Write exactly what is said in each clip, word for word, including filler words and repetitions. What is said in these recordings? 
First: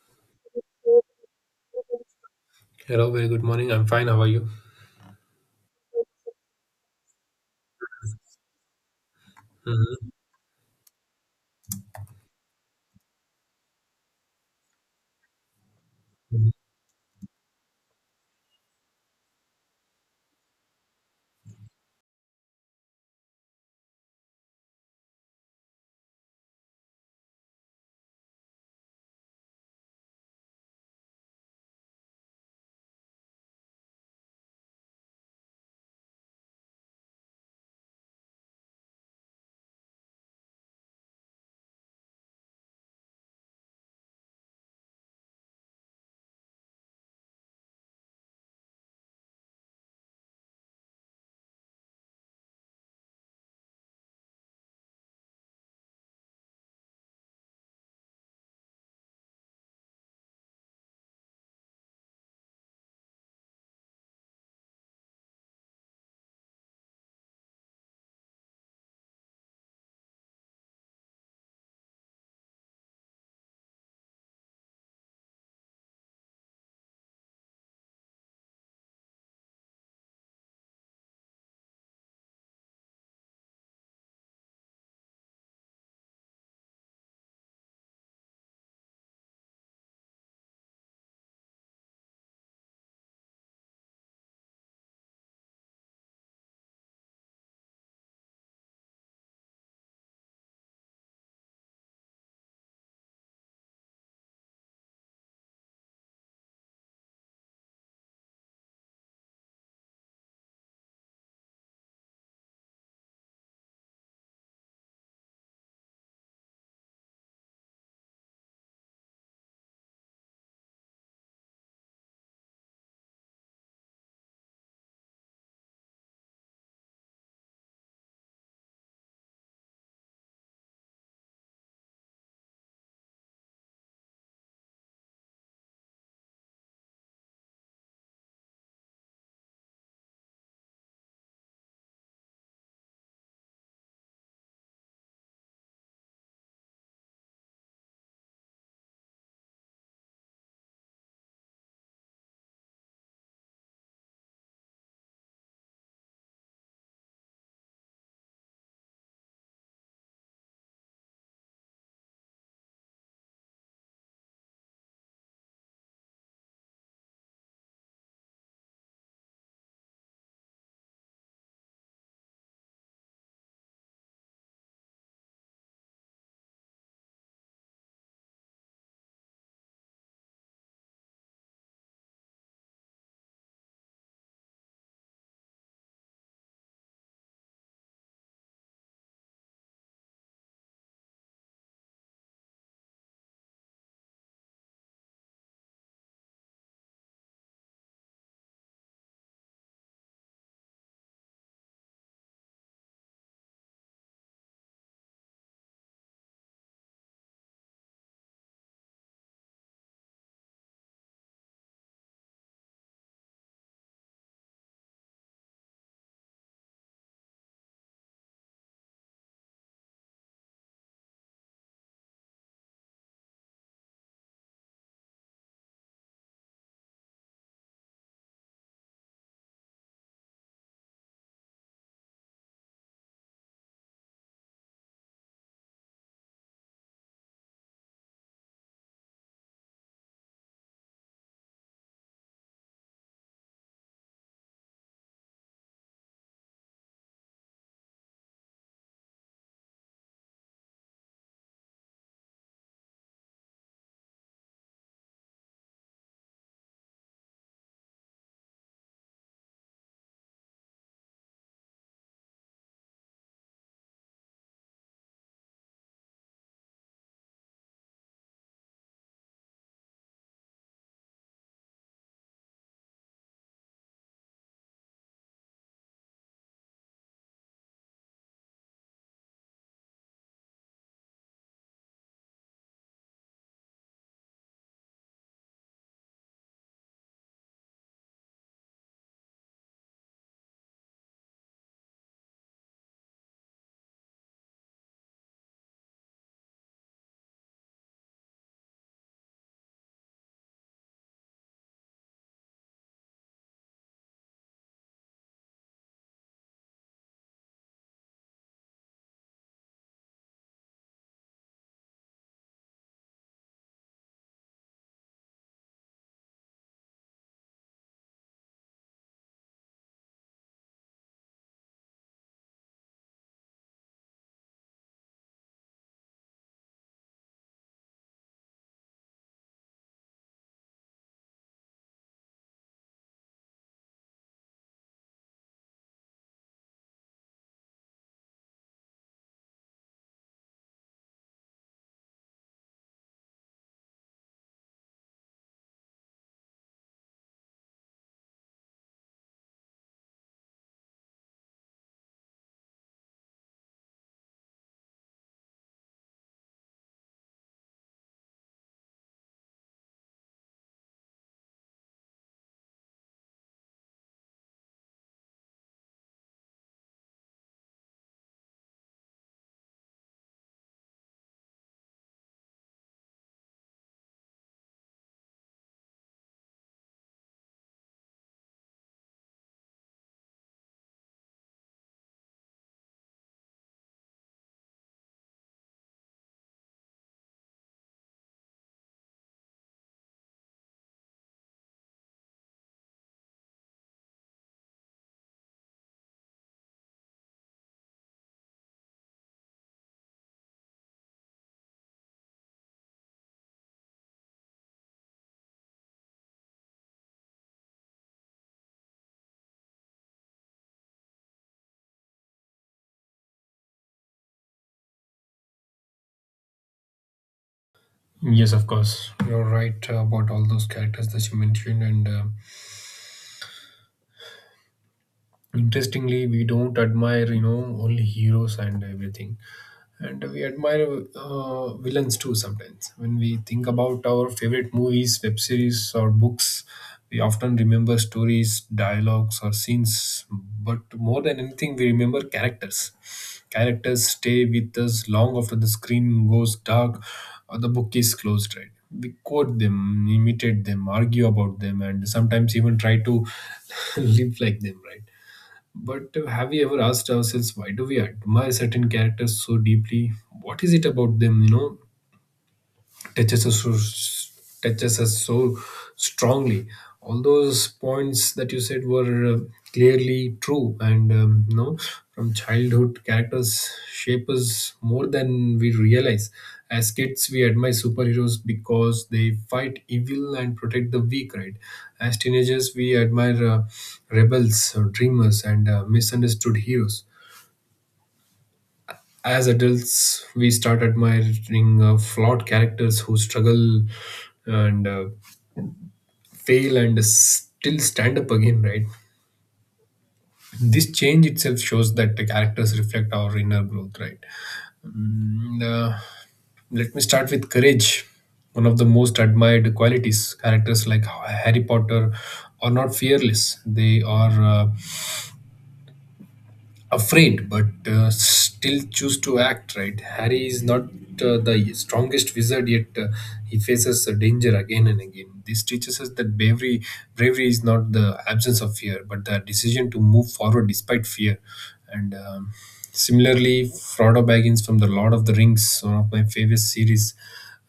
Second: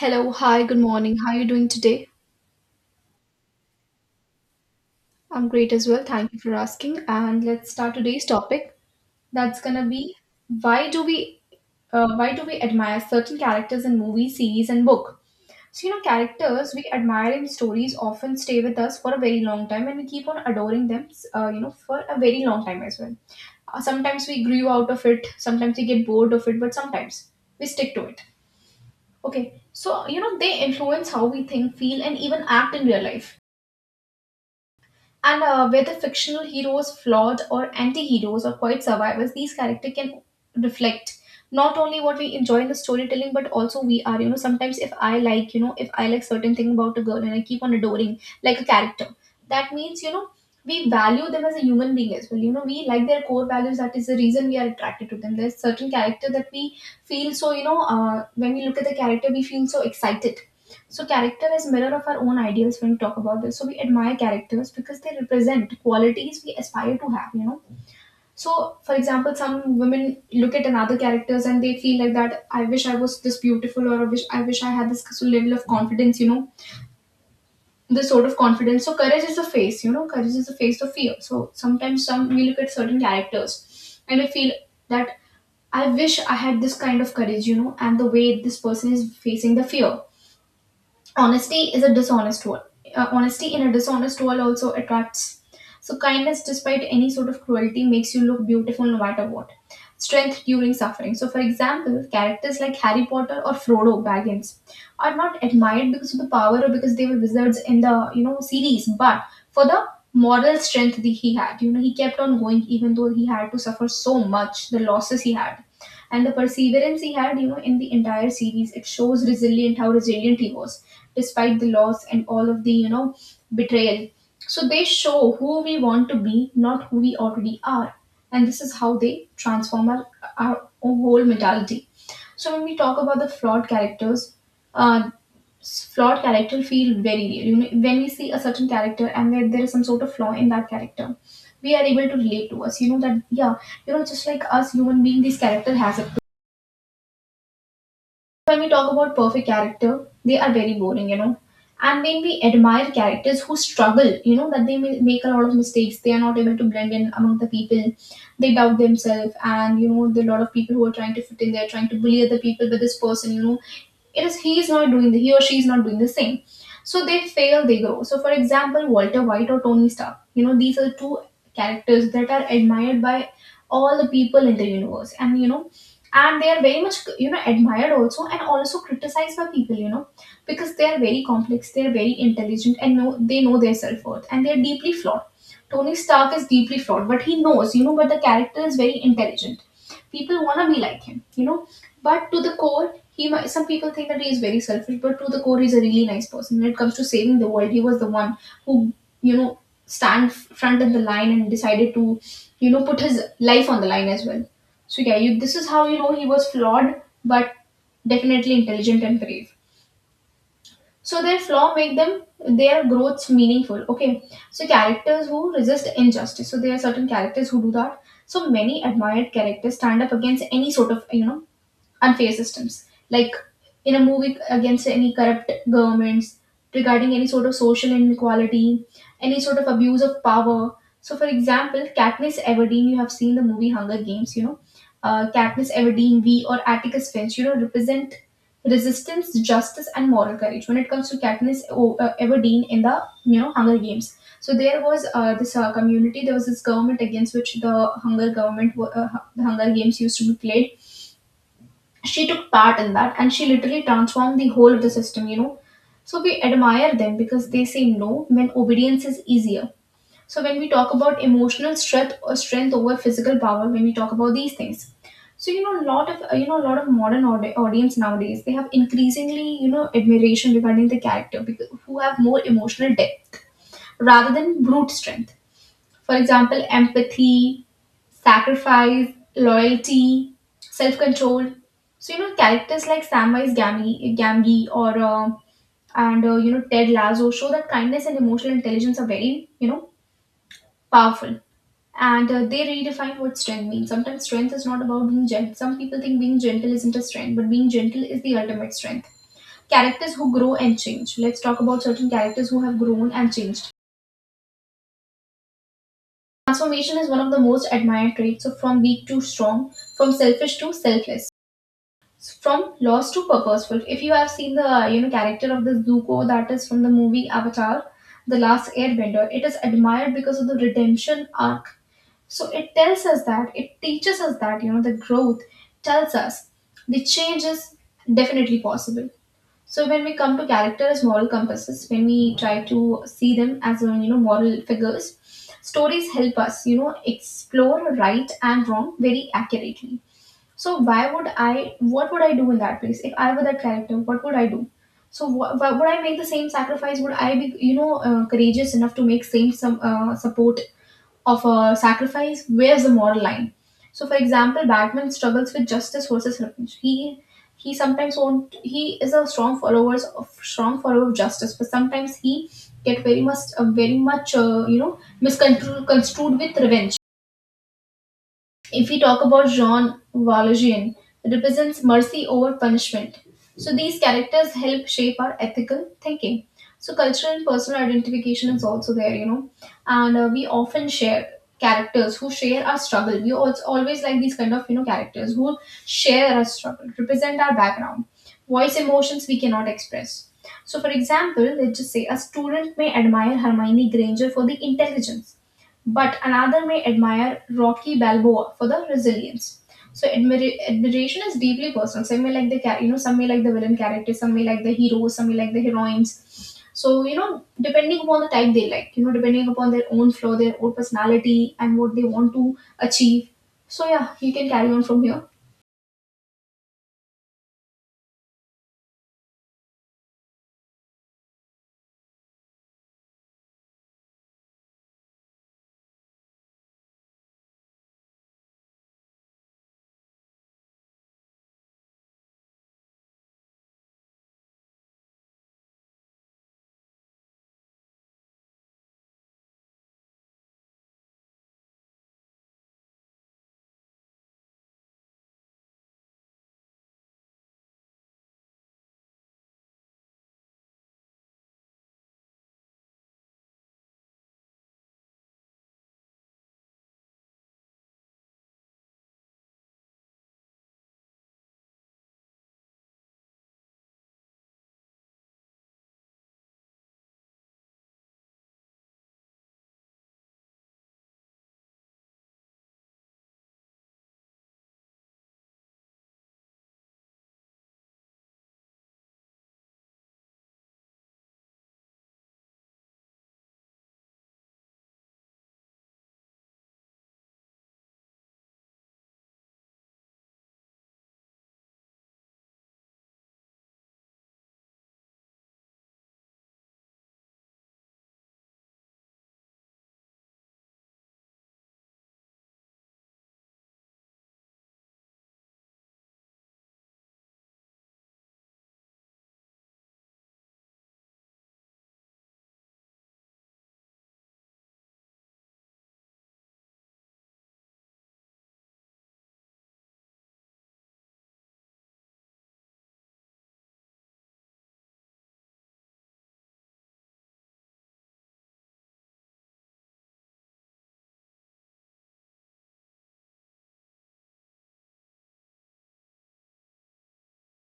Hello, hi, good morning. How are you doing today? Hello, very good morning. I'm fine. How are you? I'm great as well. Thank you for asking. And let's start today's topic. That's gonna hmm be why do we uh, why do we admire certain characters in movies, series, and book? So you know, characters we admire in stories often stay with us for a very long time, and we keep on adoring them. Uh, you know, for a very long time as well. Uh, sometimes we grew out of it. Sometimes we get bored of it, but sometimes we stick to it. Okay, so you know they influence how we think, feel, and even act in real life. And uh, Whether fictional heroes, flawed or anti heroes, or quiet survivors, these characters can reflect not only what we enjoy in the storytelling, but also we are, you know sometimes if I like, you know if I like certain thing about a girl and I keep on adoring like a character, that means, you know we value them as a human being as well. You know we like their core values. That is the reason we are attracted to them. There's certain character that we feel. So you know uh, when we look at the character we feel so excited. So character is mirror of our own ideals when we talk about this. So we admire characters because they represent qualities we aspire to have, you know. So for example, some women look at another characters and they feel like that I wish I was this beautiful, or I wish, I wish I had this level of confidence, you know. This sort of confidence. So courage is the face, you know, courage is the face of fear. So sometimes some we look at certain characters and we feel that I wish I had this kind of courage, you know, and the way this person is facing the fear. Honesty is a dishonest world. Uh, honesty in a dishonest world also attracts. So kindness, despite any sort of cruelty, makes you look beautiful no matter what. Strength during suffering. So, for example, characters like Harry Potter or Frodo Baggins are not admired because of the power or because they were wizards in the, you know, series, but for the moral strength that he had. You know, he kept on going even though he had to suffer so much, the losses he had and the perseverance he had, you know, in the entire series. It shows resilient, how resilient he was despite the loss and all of the, you know, betrayal. So they show who we want to be, not who we already are, and this is how they transform our, our whole mentality. So when we talk about the flawed characters, uh, s- flawed character feel very real. You know, when we see a certain character and where there is some sort of flaw in that character, we are able to relate to us, you know, that yeah, you know, just like us human being, this character has a... When we talk about perfect character, they are very boring, you know. And when we admire characters who struggle, you know, that they may make a lot of mistakes, they are not able to blend in among the people, they doubt themselves, and you know, there are a lot of people who are trying to fit in, they are trying to bully other people with this person, you know, it is he is not doing the he or she is not doing the same. So they fail, they grow. So for example, Walter White or Tony Stark, you know, these are two characters that are admired by all the people in the universe, and you know, and they are very much, you know, admired also and also criticized by people, you know, because they are very complex, they are very intelligent, and know they know their self-worth and they are deeply flawed. Tony Stark is deeply flawed, but he knows, you know, but the character is very intelligent. People want to be like him, you know. But to the core, he might, some people think that he is very selfish, but to the core, he's a really nice person. When it comes to saving the world, he was the one who, you know, stand front in the line and decided to, you know, put his life on the line as well. So yeah, you, this is how, you know, he was flawed, but definitely intelligent and brave. So their flaw make them, their growths meaningful. Okay, so characters who resist injustice. So there are certain characters who do that. So many admired characters stand up against any sort of, you know, unfair systems. Like in a movie against any corrupt governments, regarding any sort of social inequality, any sort of abuse of power. So, for example, Katniss Everdeen, you have seen the movie Hunger Games, you know. Uh, Katniss Everdeen, V, or Atticus Finch, you know, represent resistance, justice, and moral courage when it comes to Katniss O- uh, Everdeen in the, you know, Hunger Games. So there was uh, this uh, community, there was this government against which the Hunger government, wa- uh, hu- the Hunger Games used to be played. She took part in that and she literally transformed the whole of the system, you know. So we admire them because they say no when obedience is easier. So when we talk about emotional strength or strength over physical power, when we talk about these things, so you know, a lot of uh, you know a lot of modern audi- audience nowadays, they have increasingly, you know, admiration regarding the character because, who have more emotional depth rather than brute strength. For example, empathy, sacrifice, loyalty, self-control. So you know characters like Samwise Gamgee, Gamgee, or uh, and uh, you know, Ted Lasso show that kindness and emotional intelligence are very, you know, powerful, and uh, they redefine what strength means. Sometimes strength is not about being gentle. Some people think being gentle isn't a strength, but being gentle is the ultimate strength. Characters who grow and change. Let's talk about certain characters who have grown and changed. Transformation is one of the most admired traits. So, from weak to strong, from selfish to selfless, from lost to purposeful. If you have seen the, you know, character of the Zuko, that is from the movie Avatar, The Last Airbender, it is admired because of the redemption arc. So it tells us that, it teaches us that, you know, the growth tells us the change is definitely possible. So when we come to character as moral compasses, when we try to see them as, uh, you know, moral figures, stories help us, you know, explore right and wrong very accurately. So why would I? What would I do in that place if I were that character? What would I do? So wh- wh- would I make the same sacrifice? Would I be, you know, uh, courageous enough to make same some uh, support of a sacrifice, where's the moral line? So, for example, Batman struggles with justice versus revenge. He he sometimes won't. He is a strong followers of strong follower of justice, but sometimes he get very much, uh, very much uh, you know, misconstrued construed with revenge. If we talk about Jean Valjean, it represents mercy over punishment. So these characters help shape our ethical thinking. So cultural and personal identification is also there, you know, and uh, we often share characters who share our struggle. We also always like these kind of, you know, characters who share our struggle, represent our background, voice emotions we cannot express. So, for example, let's just say a student may admire Hermione Granger for the intelligence, but another may admire Rocky Balboa for the resilience. So admira- admiration is deeply personal. Some may like the char- you know, some may like the villain character, some may like the heroes, some may like the heroines. So you know, depending upon the type they like, you know, depending upon their own flow, their own personality, and what they want to achieve. So yeah, you can carry on from here. Yes, of course. You're right about all those characters that you mentioned, and uh, interestingly, we don't admire, you know, only heroes and everything. And we admire uh, villains too sometimes. When we think about our favorite movies, web series, or books, we often remember stories, dialogues, or scenes, but more than anything we remember characters. Characters stay with us long after the screen goes dark or the book is closed, right? We quote them, imitate them, argue about them, and sometimes even try to live like them, right? But uh, have we ever asked ourselves, why do we admire certain characters so deeply? What is it about them, you know, touches us so, touches us so strongly. All those points that you said were uh, clearly true, and um, you know, from childhood, characters shape us more than we realize. As kids, we admire superheroes because they fight evil and protect the weak, right? As teenagers, we admire uh, rebels, or dreamers, and uh, misunderstood heroes. As adults, we start admiring uh, flawed characters who struggle and uh, fail and still stand up again, right? This change itself shows that the characters reflect our inner growth, right? And, uh, Let me start with courage, one of the most admired qualities. Characters like Harry Potter are not fearless, they are uh, afraid but uh, still choose to act, right? Harry is not uh, the strongest wizard, yet uh, he faces a danger again and again. This teaches us that bravery bravery is not the absence of fear but the decision to move forward despite fear. And um, Similarly, Frodo Baggins from The Lord of the Rings, one of my favorite series,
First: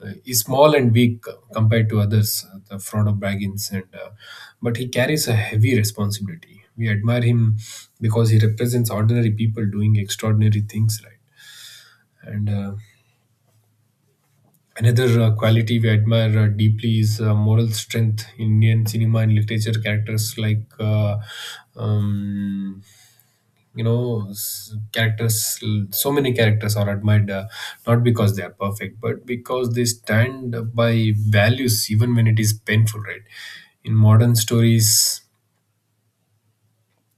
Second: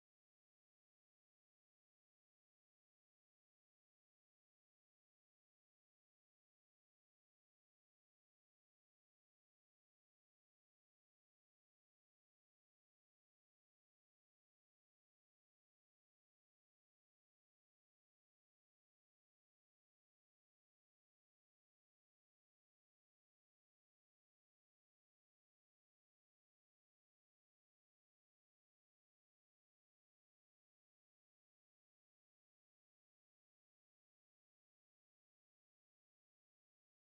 uh, is small and weak compared to others, uh, the fraud of Baggins, and uh, but he carries a heavy responsibility. We admire him because he represents ordinary people doing extraordinary things, right? And uh, Another uh, quality we admire uh, deeply is uh, moral strength. In Indian cinema and literature, characters like uh, um, you know s- characters, so many characters are admired uh, not because they are perfect but because they stand by values even when it is painful, right? In modern stories,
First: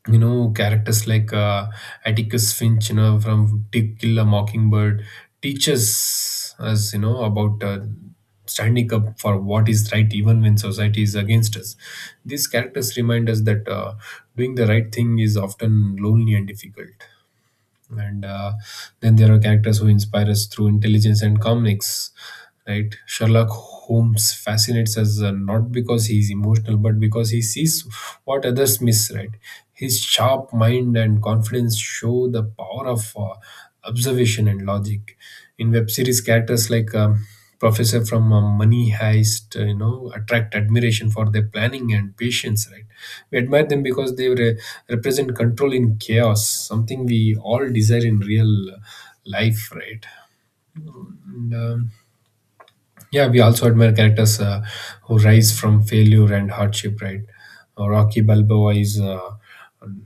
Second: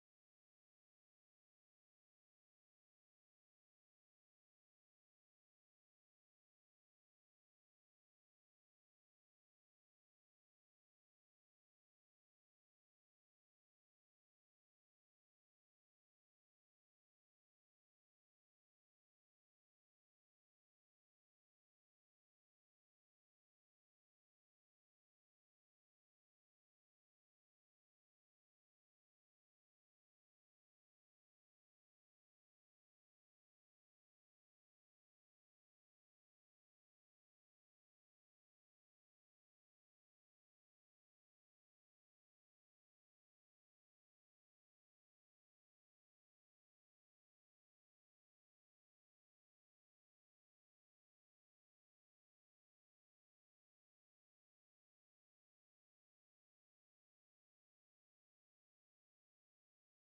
you know, characters like uh, Atticus Finch, you know, from To Kill a Mockingbird, teaches us, you know, about uh, standing up for what is right even when society is against us. These characters remind us that uh, doing the right thing is often lonely and difficult. And uh, Then there are characters who inspire us through intelligence and calmness, right? Sherlock Holmes fascinates us uh, not because he is emotional but because he sees what others miss, right? His sharp mind and confidence show the power of uh, observation and logic. In web series, characters like um, Professor from uh, Money Heist, uh, you know, attract admiration for their planning and patience, right? We admire them because they re- represent control in chaos, something we all desire in real uh, life, right? and, um, yeah, we also admire characters uh, who rise from failure and hardship, right? Uh, Rocky Balboa is uh,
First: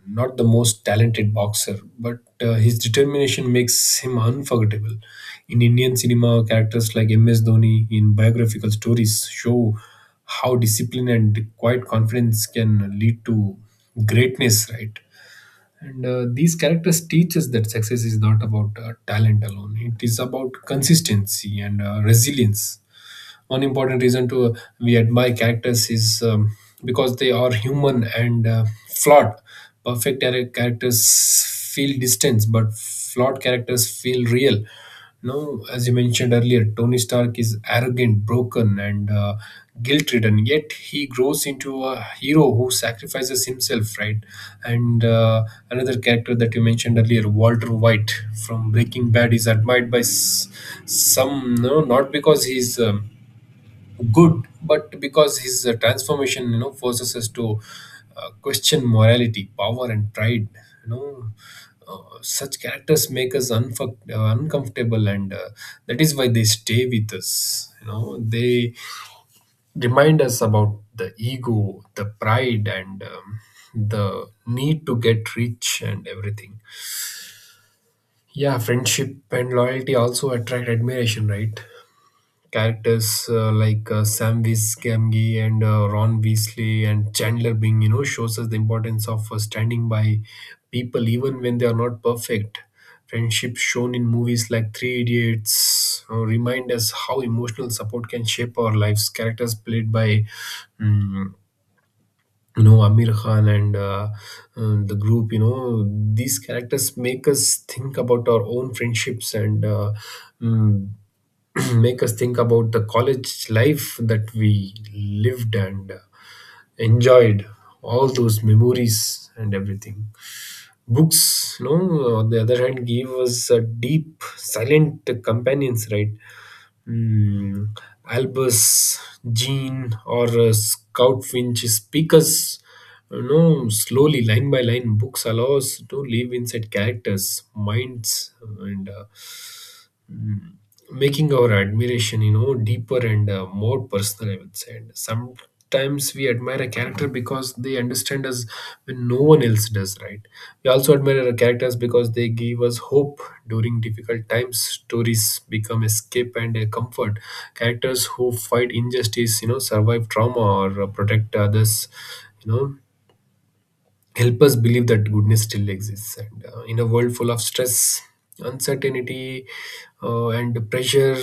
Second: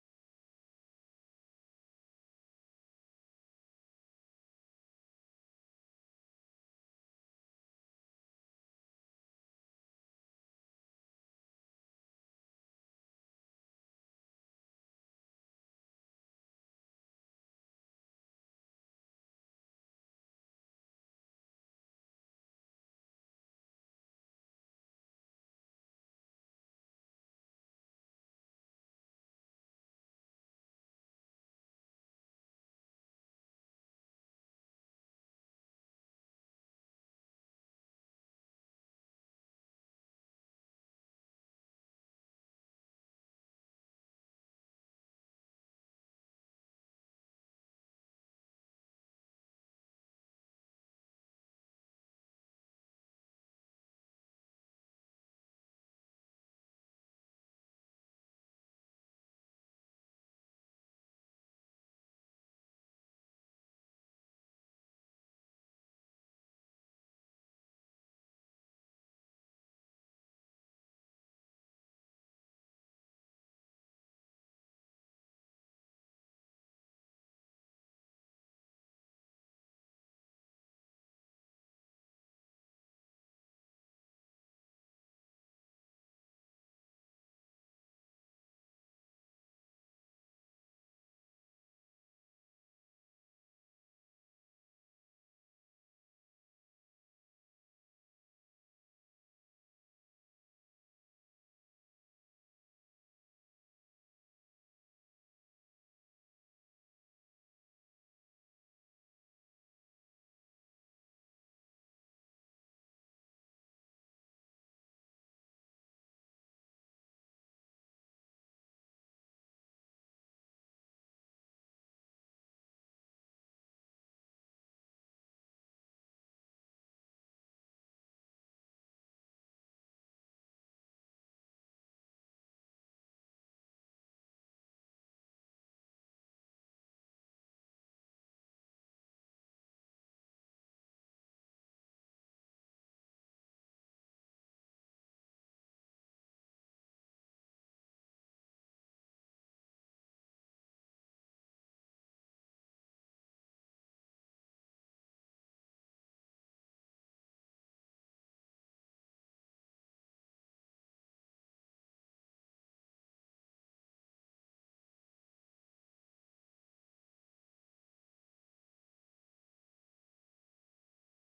not the most talented boxer, but uh, his determination makes him unforgettable. In Indian cinema, characters like M S. Dhoni in biographical stories show how discipline and quiet confidence can lead to greatness, right? And uh, These characters teach us that success is not about uh, talent alone. It is about consistency and uh, resilience. One important reason to uh, we admire characters is um, because they are human and uh, flawed. Perfect char- characters feel distance, but flawed characters feel real. No, as you mentioned earlier, Tony Stark is arrogant, broken, and uh, guilt-ridden. Yet he grows into a hero who sacrifices himself, right? And uh, Another character that you mentioned earlier, Walter White from Breaking Bad, is admired by s- some, no, not because he's um, good but because his uh, transformation, you know, forces us to uh, question morality, power, and pride, you know. Uh, such characters make us unfuck uh, uncomfortable, and uh, that is why they stay with us, you know. They remind us about the ego, the pride, and um, the need to get rich and everything. Yeah, friendship and loyalty also attract admiration, right? Characters uh, like uh, Sam Gamgee and uh, Ron Weasley and Chandler Bing, you know, shows us the importance of uh, standing by people even when they are not perfect. Friendships shown in movies like Three Idiots uh, remind us how emotional support can shape our lives. Characters played by mm, you know, Amir Khan and uh, uh, the group, you know, these characters make us think about our own friendships and uh, mm, make us think about the college life that we lived and uh, enjoyed all those memories and everything. Books, you know, on the other hand, give us a deep silent companions, right? Hmm, Albus, Jean, or uh, Scout Finch speakers, you know, slowly line by line, books allow us to live inside characters, minds, and uh, mm, making our admiration, you know, deeper and uh, more personal, I would say. And some times we admire a character because they understand us when no one else does, right? We also admire our characters because they give us hope. During difficult times, stories become escape and a comfort. Characters who fight injustice, you know, survive trauma or uh, protect others, you know, help us believe that goodness still exists, and uh, in a world full of stress, uncertainty, uh, and pressure,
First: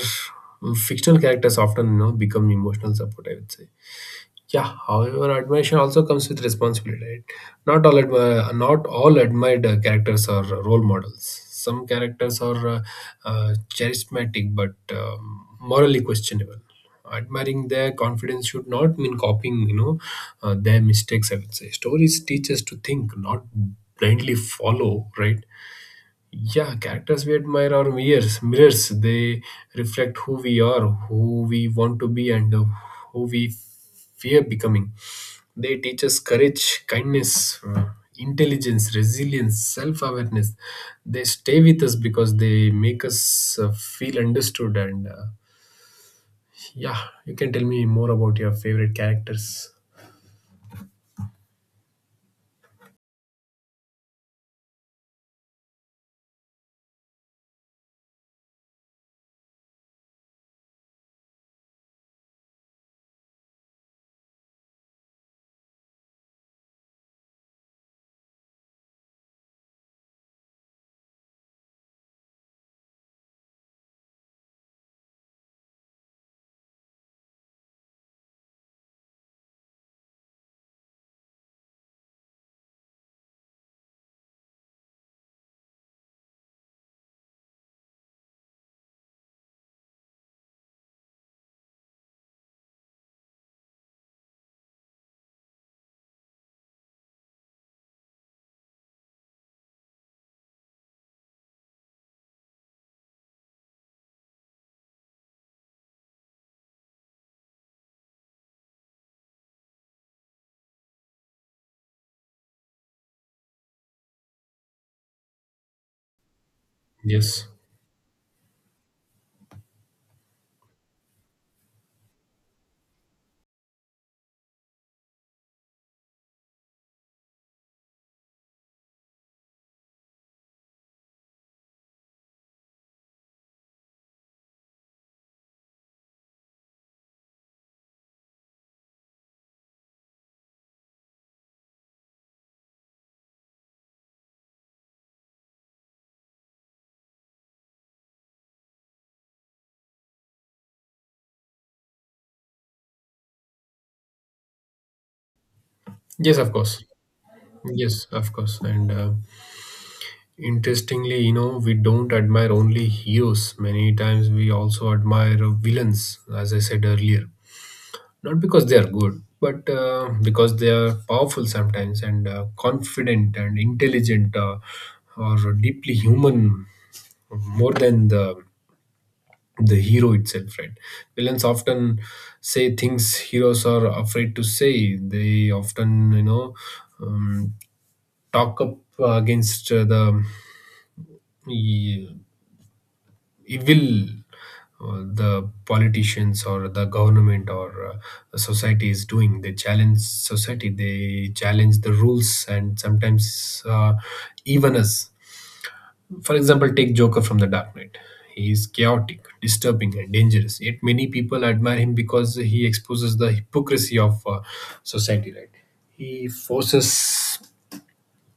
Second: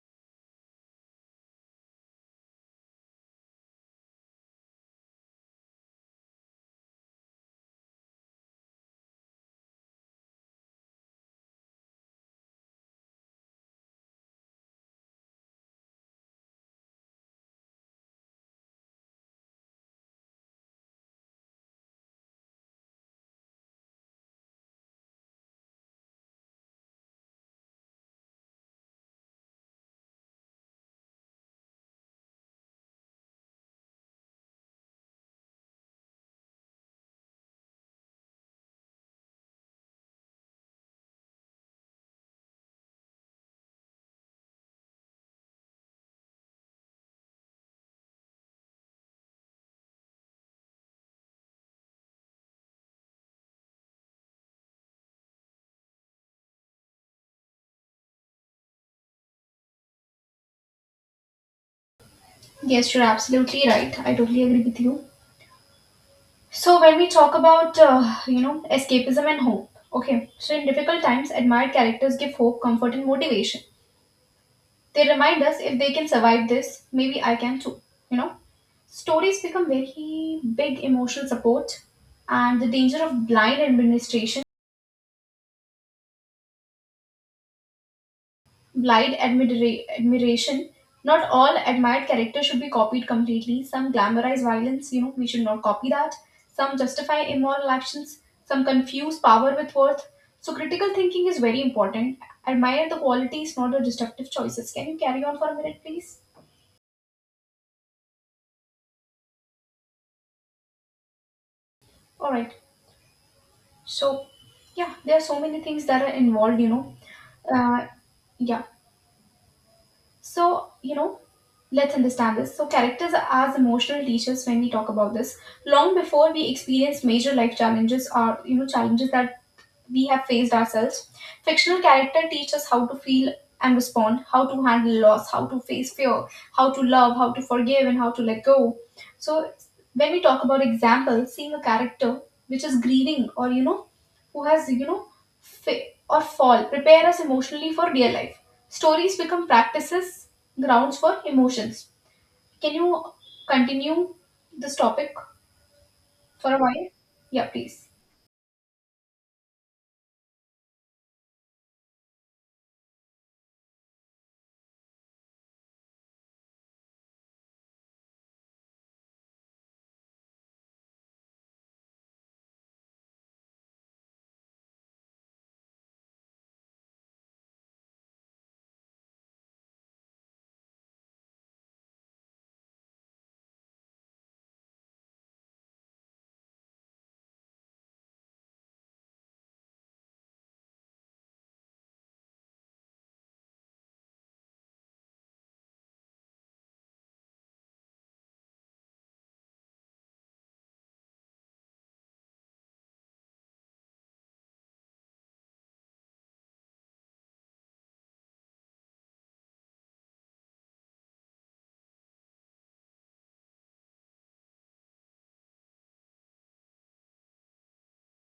fictional characters often, you know, become emotional support, I would say. Yeah, however, admiration also comes with responsibility, right? Not all admi- not all admired uh, characters are uh, role models. Some characters are uh, uh, charismatic but um, morally questionable. Admiring their confidence should not mean copying, you know, uh, their mistakes. I would say stories teach us to think, not blindly follow, right? Yeah, characters we admire are mirrors. Mirrors. They reflect who we are, who we want to be, and uh, who we fear becoming. They teach us courage, kindness, uh, intelligence, resilience, self awareness. They stay with us because they make us uh, feel understood. And uh, yeah, you can tell me more about your favorite characters. Yes, you're absolutely right. I totally agree with you. So when we talk about uh, you know, escapism and hope, okay. So in difficult times, admired characters give hope, comfort, and motivation. They remind us if they can survive this, maybe I can too. You know, stories become very big emotional support, and the danger of blind administration, blind admira- admiration. Not all admired characters should be copied completely. Some glamorize violence, you know, we should not copy that. Some justify immoral actions. Some confuse power with worth. So critical thinking is very important. Admire the qualities, not the destructive choices. Can you carry on for a minute, please? All right. So, yeah, there are so many things that are involved, you know. Yes. Uh, yeah. So, you know, let's understand this. So, characters are as emotional teachers when we talk about this. Long before we experience major life challenges or, you know, challenges that we have faced ourselves. Fictional character teach us how to feel and respond, how to handle loss, how to face fear, how to love, how to forgive, and how to let go. So when we talk about example, seeing a character which is grieving or you know who has you know fa- or fall prepare us emotionally for real life. Stories become practices grounds for emotions. Can you continue this topic Yes, of for a course. while? Yeah, please. Yes, of course. And uh, Interestingly, you know, we don't admire only heroes. Many times we also admire uh, villains, as I said earlier. Not because they are good but uh, because they are powerful sometimes, and uh, confident and intelligent, uh, or deeply human, more than the the hero itself, right? Villains often say things heroes are afraid to say. They often, you know, um, talk up uh, against uh, the evil, uh, the politicians or the government, or uh, the society is doing. They challenge society, they challenge the rules, and sometimes uh, even us. For example, take Joker from The Dark Knight. He is chaotic, disturbing, and dangerous, yet many people admire him because he exposes the hypocrisy of uh, society, right? He forces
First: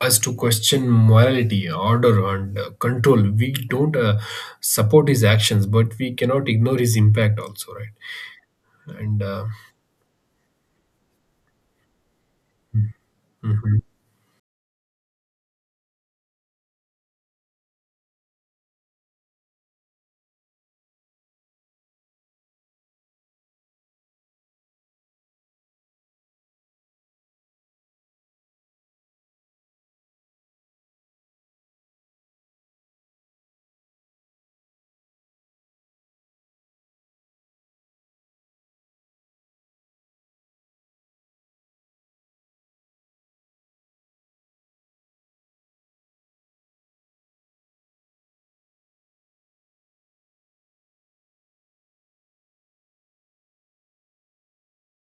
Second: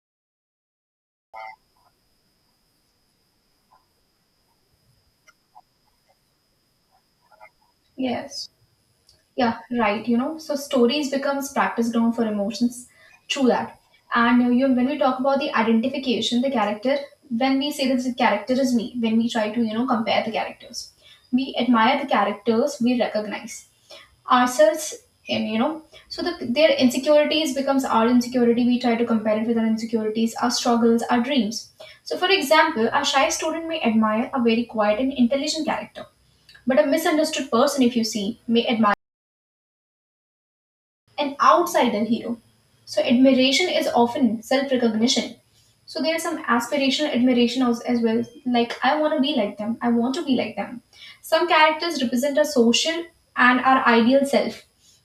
us to question morality, order, and uh, control. We don't uh, support his actions, but we cannot ignore his impact also, right? Yes. And uh, Yeah, right. You know, so stories becomes practice ground for emotions. True that. Mhm. And uh, you know, when we talk about the identification, the character, when we say that the character is me, when we try to you know compare the characters, we admire the characters we recognize ourselves, and you know, so the, their insecurities becomes our insecurity. We try to compare it with our insecurities, our struggles, our dreams. So, for example, a shy student may admire a very quiet and intelligent character, but a misunderstood person, if you see, may admire an outsider hero. So admiration is often self-recognition. So there is some aspirational admiration as, as well. Like I want to be like them. I want to be like them. Some characters represent our social and our ideal self.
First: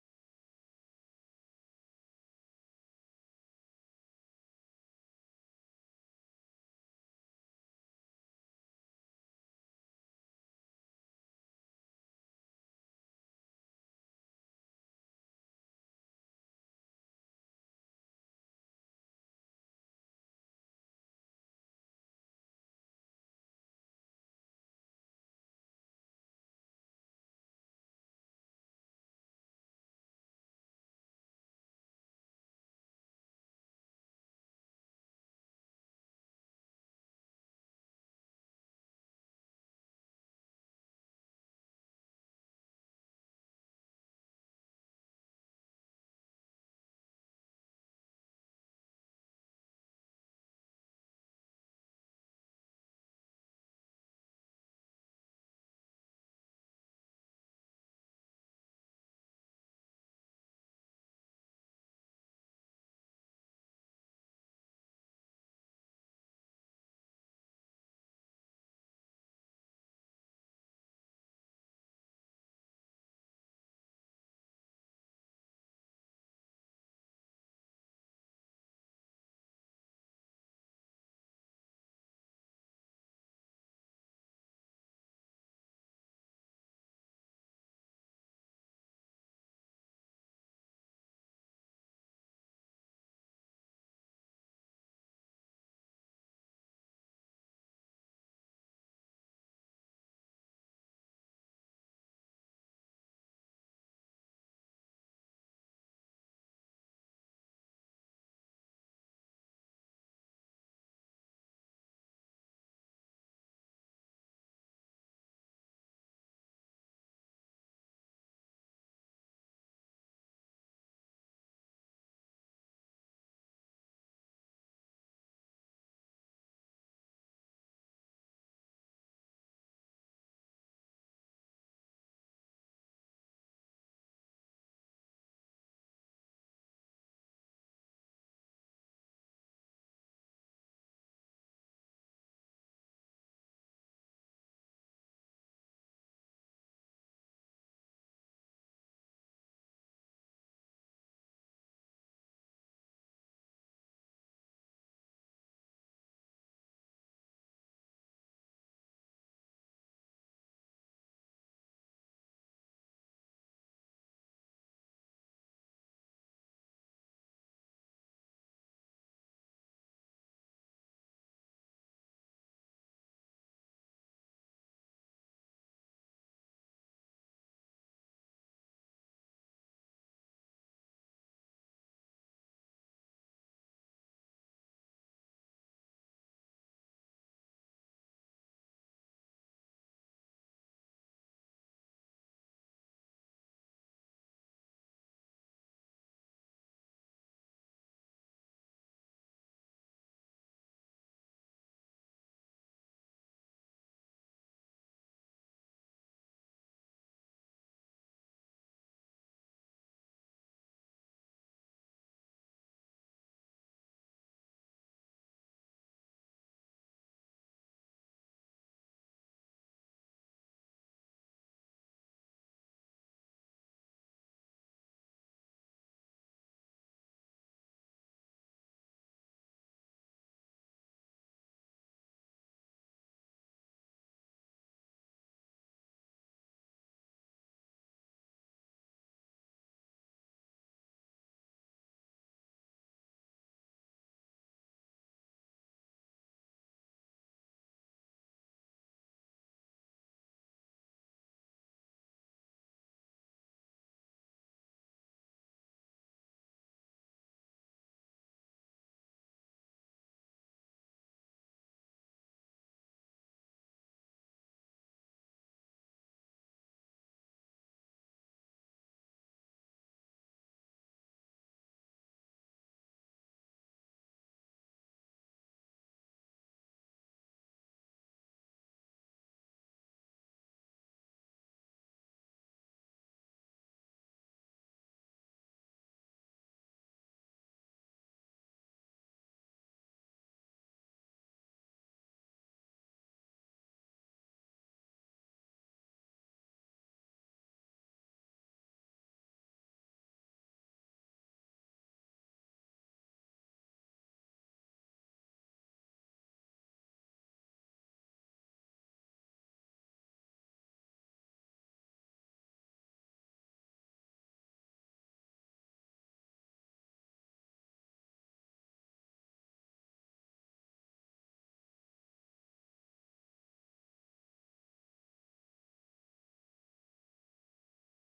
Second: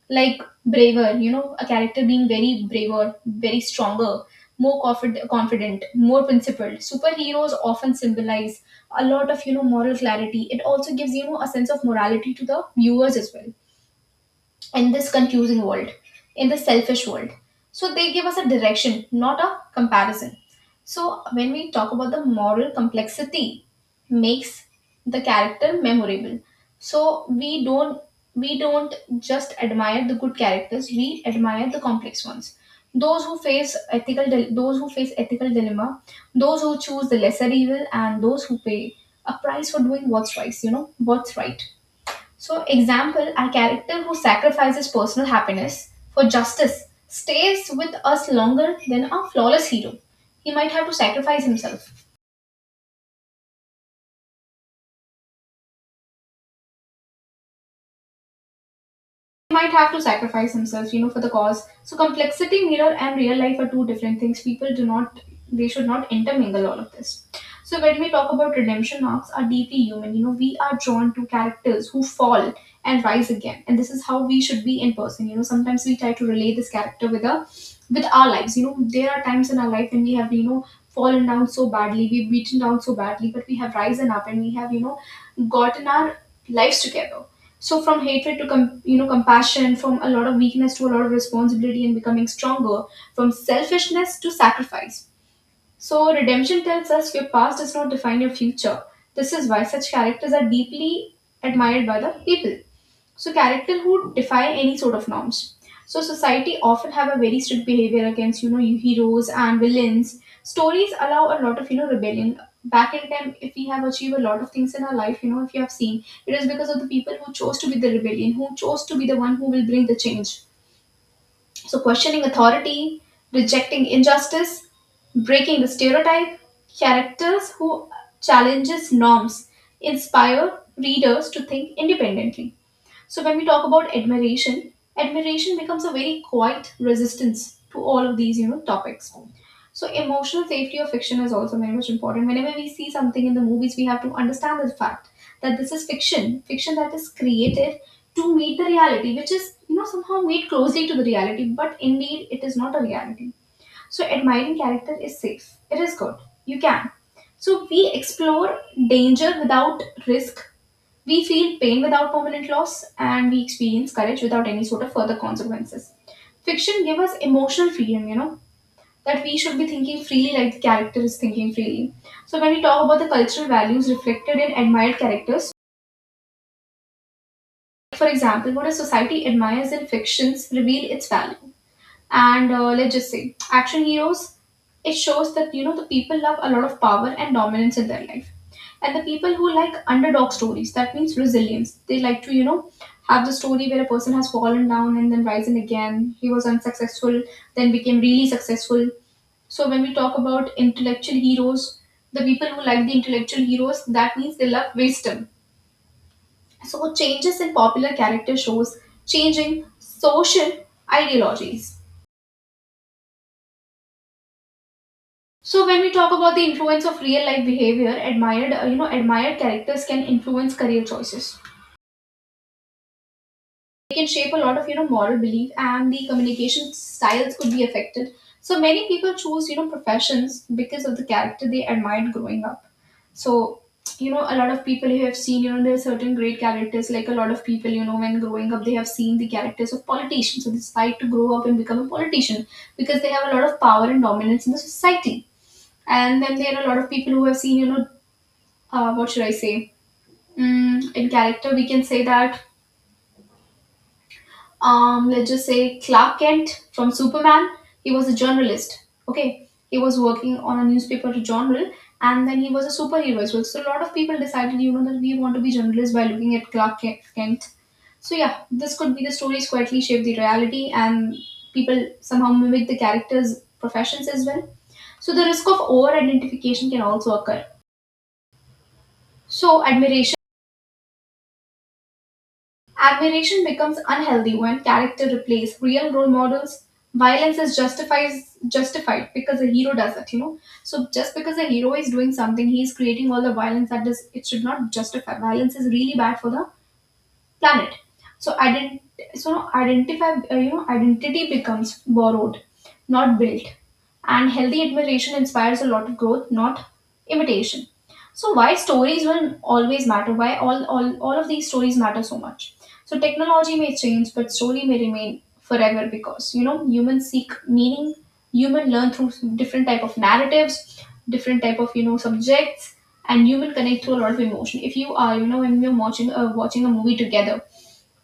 Like braver, you know, a character being very braver, very stronger, more confid- confident, more principled. Superheroes often symbolize a lot of you know moral clarity. It also gives you know a sense of morality to the viewers as well in this confusing world, in the selfish world. So they give us a direction, not a comparison. So when we talk about the moral complexity, makes the character memorable. So we don't we don't just admire the good characters, we admire the complex ones. Those who face ethical dil- those who face ethical dilemma, those who choose the lesser evil, and those who pay a price for doing what's right. You know what's right. So, example, a character who sacrifices personal happiness for justice stays with us longer than a flawless hero. He might have to sacrifice himself. Might have to sacrifice themselves, you know, for the cause. So complexity mirror and real life are two different things. People do not they should not intermingle all of this. So when we talk about redemption arcs are deeply human. You know, we are drawn to characters who fall and rise again. And this is how we should be in person. You know, sometimes we try to relate this character with a with our lives. You know, there are times in our life when we have, you know, fallen down so badly, we've beaten down so badly, but we have risen up and we have, you know, gotten our lives together. So from hatred to com- you know compassion, from a lot of weakness to a lot of responsibility and becoming stronger, from selfishness to sacrifice. So redemption tells us your past does not define your future. This is why such characters are deeply admired by the people. So character who defy any sort of norms. So society often have a very strict behavior against you know heroes and villains. Stories allow a lot of you know rebellion. Back in time, if we have achieved a lot of things in our life, you know, if you have seen, it is because of the people who chose to be the rebellion, who chose to be the one who will bring the change. So questioning authority, rejecting injustice, breaking the stereotype, characters who challenges norms inspire readers to think independently. So when we talk about admiration, admiration becomes a very quiet resistance to all of these, you know, topics. So emotional safety of fiction is also very much important. Whenever we see something in the movies, we have to understand the fact that this is fiction, fiction that is created to meet the reality, which is you know somehow made closely to the reality, but indeed it is not a reality. So admiring character is safe. It is good. You can. So we explore danger without risk, we feel pain without permanent loss, and we experience courage without any sort of further consequences. Fiction gives us emotional freedom, you know, that we should be thinking freely like the character is thinking freely. So when we talk about the cultural values reflected in admired characters, for example, what a society admires in fictions reveal its value. And uh, let's just say action heroes, it shows that you know the people love a lot of power and dominance in their life, and the people who like underdog stories, that means resilience. They like to you know have the story where a person has fallen down and then risen again, he was unsuccessful then became really successful. So when we talk about intellectual heroes, the people who like the intellectual heroes, that means they love wisdom. So changes in popular character shows changing social ideologies. So when we talk about the influence of real life behavior, admired uh, you know admired characters can influence career choices. They can shape a lot of you know moral belief and the communication styles could be affected. So many people choose you know professions because of the character they admired growing up. So you know a lot of people you have seen, you know there are certain great characters, like a lot of people you know when growing up they have seen the characters of politicians, so they decide to grow up and become a politician because they have a lot of power and dominance in the society. And then there are a lot of people who have seen you know uh, what should I say? Mm, in character, we can say that, um, let's just say Clark Kent from Superman, he was a journalist. Okay, he was working on a newspaper journal and then he was a superhero as well. So, a lot of people decided, you know, that we want to be journalists by looking at Clark Ke- Kent. So, yeah, this could be the stories quietly shape the reality, and people somehow mimic the characters' professions as well. So, the risk of over identification can also occur. So, admiration. Admiration becomes unhealthy when character replace real role models. Violence is justifies justified because a hero does it, you know. So just because a hero is doing something, he is creating all the violence that does, it should not justify. Violence is really bad for the planet. So ident- so no, identify uh, you know identity becomes borrowed, not built. And healthy admiration inspires a lot of growth, not imitation. So why stories will always matter, why all all, all of these stories matter so much. So technology may change but story may remain forever, because you know humans seek meaning, human learn through different type of narratives, different type of you know subjects, and you will connect through a lot of emotion. If you are, you know, when you're watching uh, watching a movie together,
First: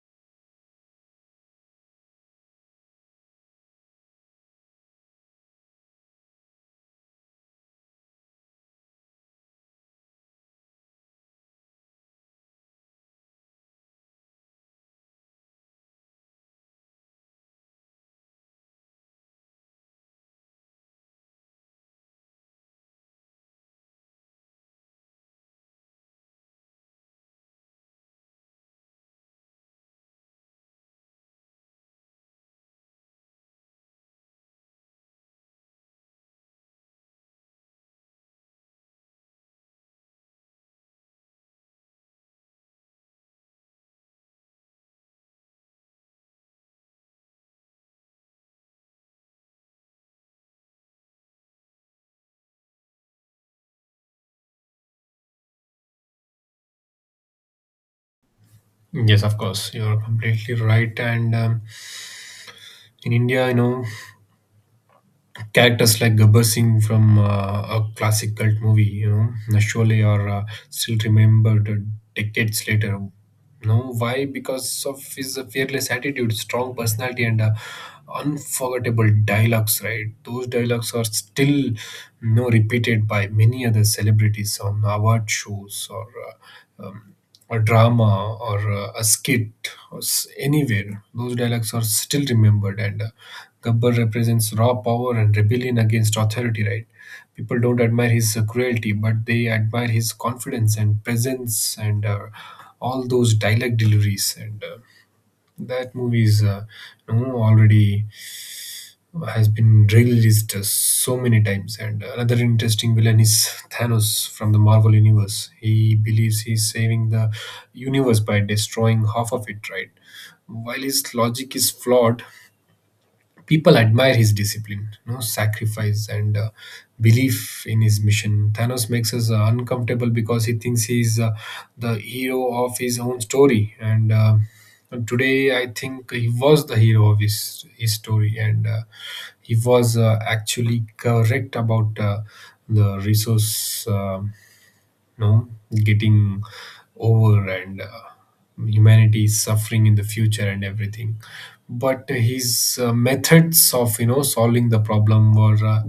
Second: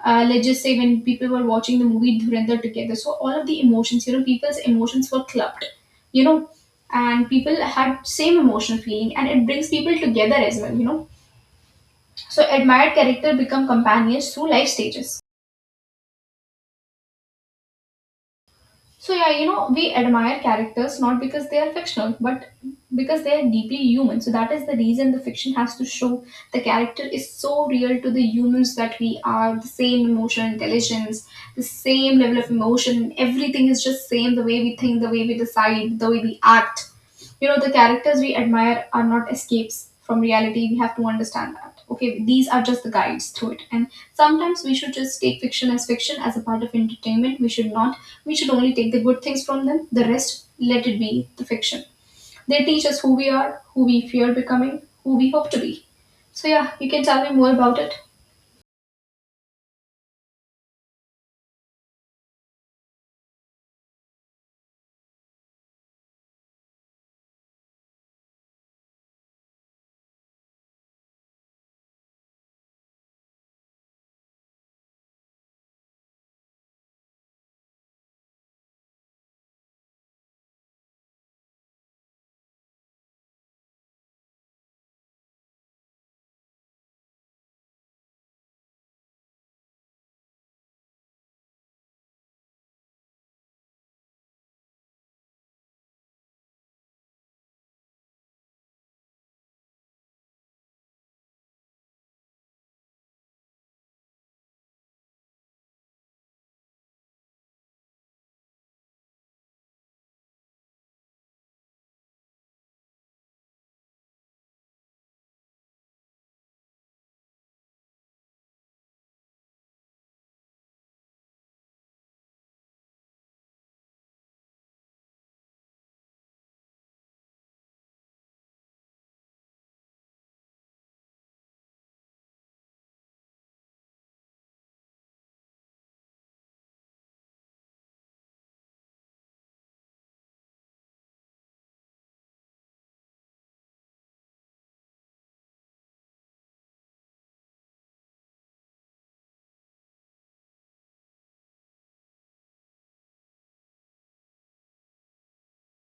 uh, let's just say when people were watching the movie Dhurandhar together, so all of the emotions, you know, people's emotions were clubbed, you know, and people had same emotional feeling, and it brings people together as well, you know. So admired character become companions through life stages. So yeah, you know, we admire characters not because they are fictional, but because they are deeply human. So that is the reason the fiction has to show the character is so real to the humans that we are, the same emotional intelligence, the same level of emotion, everything is just same the way we think, the way we decide, the way we act. You know the characters we admire are not escapes from reality. We have to understand that, okay, these are just the guides through it. And sometimes we should just take fiction as fiction, as a part of entertainment. We should not, we should only take the good things from them, the rest let it be. The fiction, they teach us who we are, who we fear becoming, who we hope to be. So yeah, you can tell me more about it. Yes, of course, you're completely right. And um, In India, you know, characters like Gabbar Singh from uh, a classic cult movie, you know, Sholay, are uh, still remembered decades later. No, why? Because of his fearless attitude, strong personality, and uh, unforgettable dialogues. Right, those dialogues are still, you know, repeated by many other celebrities on award shows or uh, um, a drama or uh, a skit or s- anywhere. Those dialogues are still remembered, and uh, Gabbar represents raw power and rebellion against authority, right? People don't admire his uh, cruelty, but they admire his confidence and presence and uh, all those dialect deliveries. And uh, That movie is uh, you know, already has been released uh, so many times. And another interesting villain is Thanos from the Marvel Universe. He believes he's saving the universe by destroying half of it, right? While his logic is flawed, people admire his discipline, you know, sacrifice, and uh, belief in his mission. Thanos makes us uh, uncomfortable because he thinks he's uh, the hero of his own story. And uh, Today, I think he was the hero of his, his story, and uh, he was uh, actually correct about uh, the resource. Um no, getting over, and uh, humanity is suffering in the future and everything, but his uh, methods of you know solving the problem were uh,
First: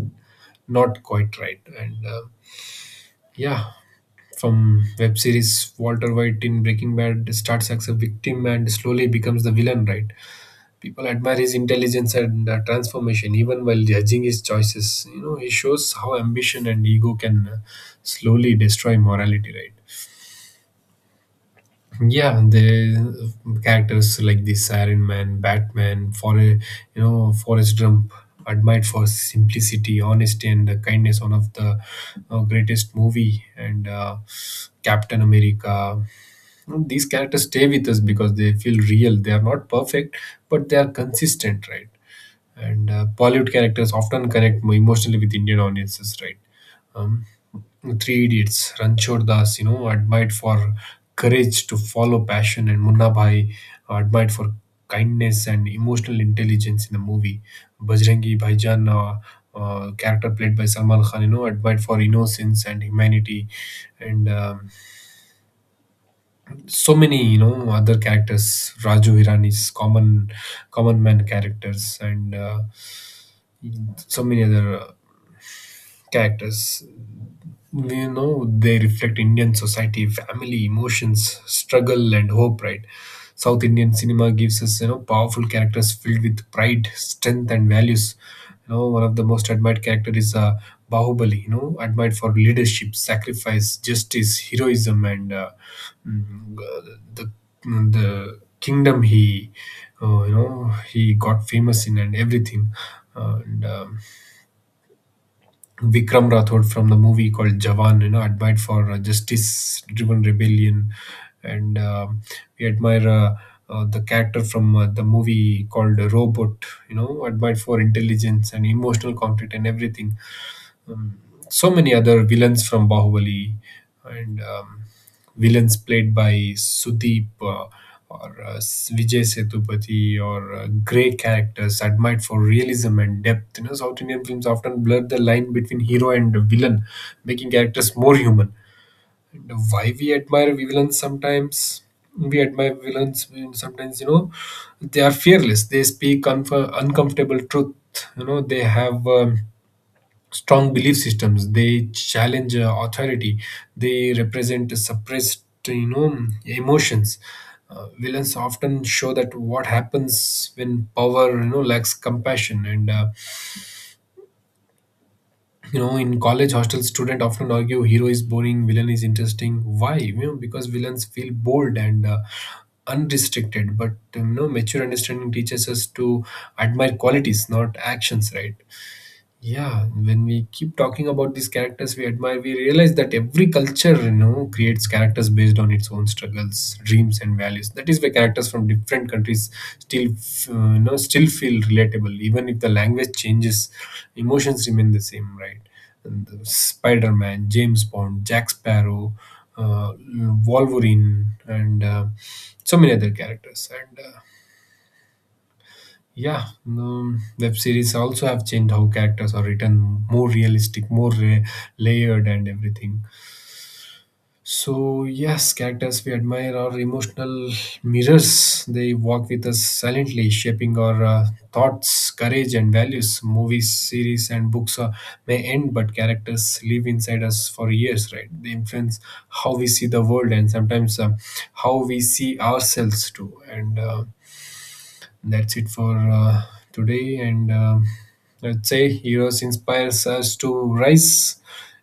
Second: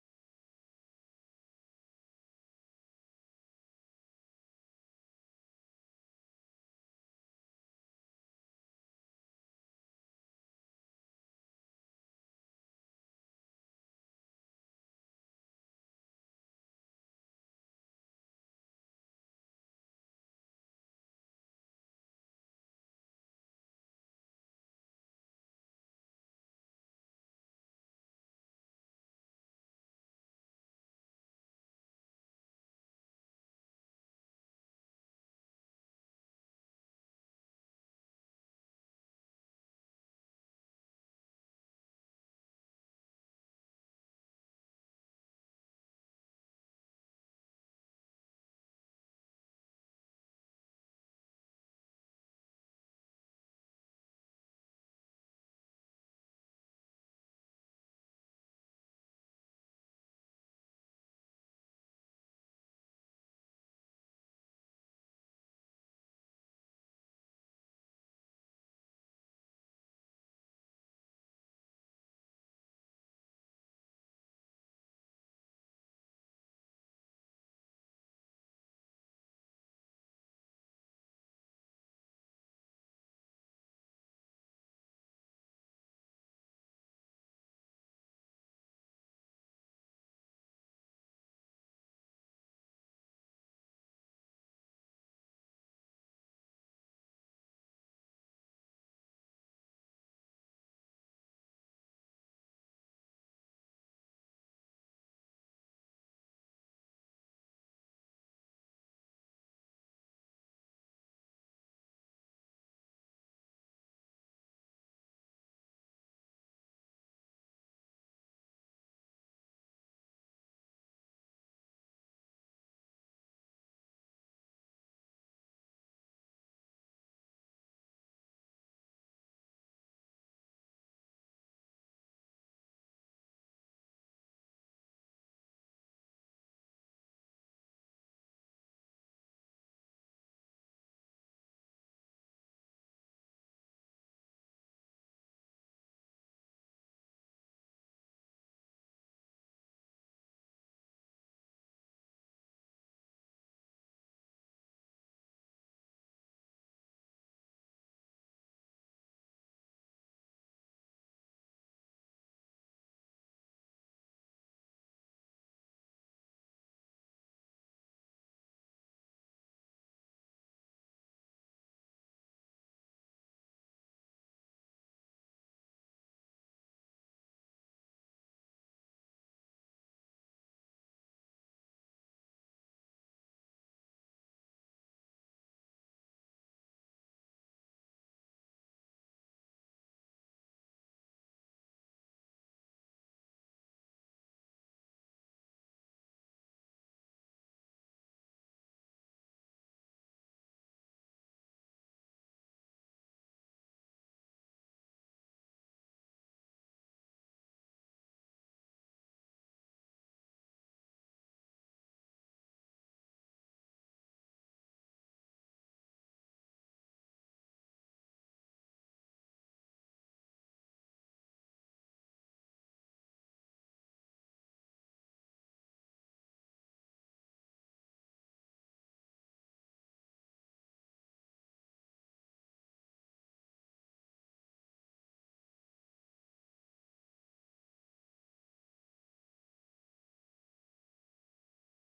not quite right, and uh, yeah. From web series, Walter White in Breaking Bad starts as a victim and slowly becomes the villain, right? People admire his intelligence and uh, transformation even while judging his choices. You know, he shows how ambition and ego can uh, slowly destroy morality, right? Yeah. the Characters like this: Iron Man, Batman, for you know Forrest Gump, admired for simplicity, honesty and the kindness, one of the uh, greatest movie, and uh, Captain America. You know, these characters stay with us because they feel real. They are not perfect, but they are consistent, right? and uh, Bollywood characters often connect more emotionally with Indian audiences, right? um, Three Idiots, Ranchor Das, you know, admired for courage to follow passion, and Munna Bhai, uh, admired for kindness and emotional intelligence in the movie. Bajrangi Bhaijan, uh, uh, character played by Salman Khan, you know, admired for innocence and humanity, and um, so many, you know, other characters. Raju Hirani's common, common man characters, and uh, so many other uh, characters. Well, you know, they reflect Indian society, family, emotions, struggle and hope, right? South Indian cinema gives us, you know, powerful characters filled with pride, strength and values. You know, one of the most admired character is uh, Bahubali, you know, admired for leadership, sacrifice, justice, heroism, and uh, mm, uh, the the kingdom he uh, you know, he got famous in and everything. And um, Vikram Rathod from the movie called Jawan, you know, admired for uh, justice-driven rebellion, and um we admire uh, uh, the character from uh, the movie called Robot, you know, admired for intelligence and emotional conflict and everything. Um, so many other villains from Bahubali, and um, villains played by Sudeep uh, or uh, Vijay Sethupathi, or uh, great characters admired for realism and depth. You know, South Indian films often blur the line between hero and villain, making characters more human. And why we admire villains sometimes? We admire villains when sometimes, you know, they are fearless. They speak unf- uncomfortable truth. You know, they have. Um, strong belief systems. They challenge uh, authority. They represent suppressed, you know, emotions. Uh, villains often show that what happens when power, you know, lacks compassion. And uh, You know, in college hostel, student often argue hero is boring, villain is interesting. Why? You know, because villains feel bold and uh, unrestricted. But um, you know, mature understanding teaches us to admire qualities, not actions, right? Yeah, when we keep talking about these characters we admire, we realize that every culture, you know, creates characters based on its own struggles, dreams, and values. That is why characters from different countries still, f- uh, you know, still feel relatable, even if the language changes. Emotions remain the same, right? And the Spider-Man, James Bond, Jack Sparrow, uh, Wolverine, and uh, so many other characters. And uh, Yeah, um, web series also have changed how characters are written, more realistic, more ra- layered, and everything. So yes, characters we admire are emotional mirrors. They walk with us silently, shaping our uh, thoughts, courage, and values. Movies, series, and books uh, may end, but characters live inside us for years. Right? They influence how we see the world, and sometimes uh, how we see ourselves too. And uh, That's it for uh, today. And um Let's say, heroes inspires us to rise,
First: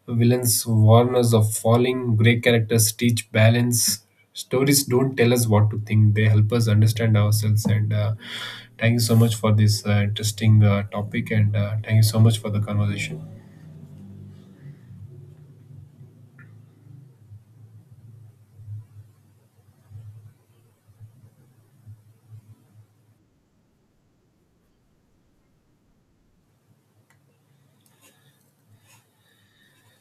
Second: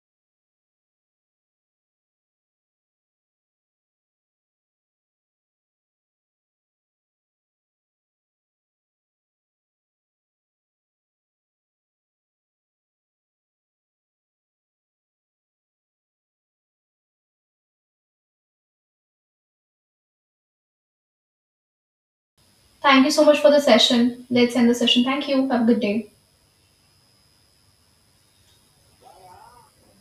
villains warn us of falling, great characters teach balance. Stories don't tell us what to think; they help us understand ourselves. And uh, Thank you so much for this uh, interesting uh, topic, and uh, thank you so much for the conversation. Thank you so much for the session. Let's end the session. Thank you, have a good day.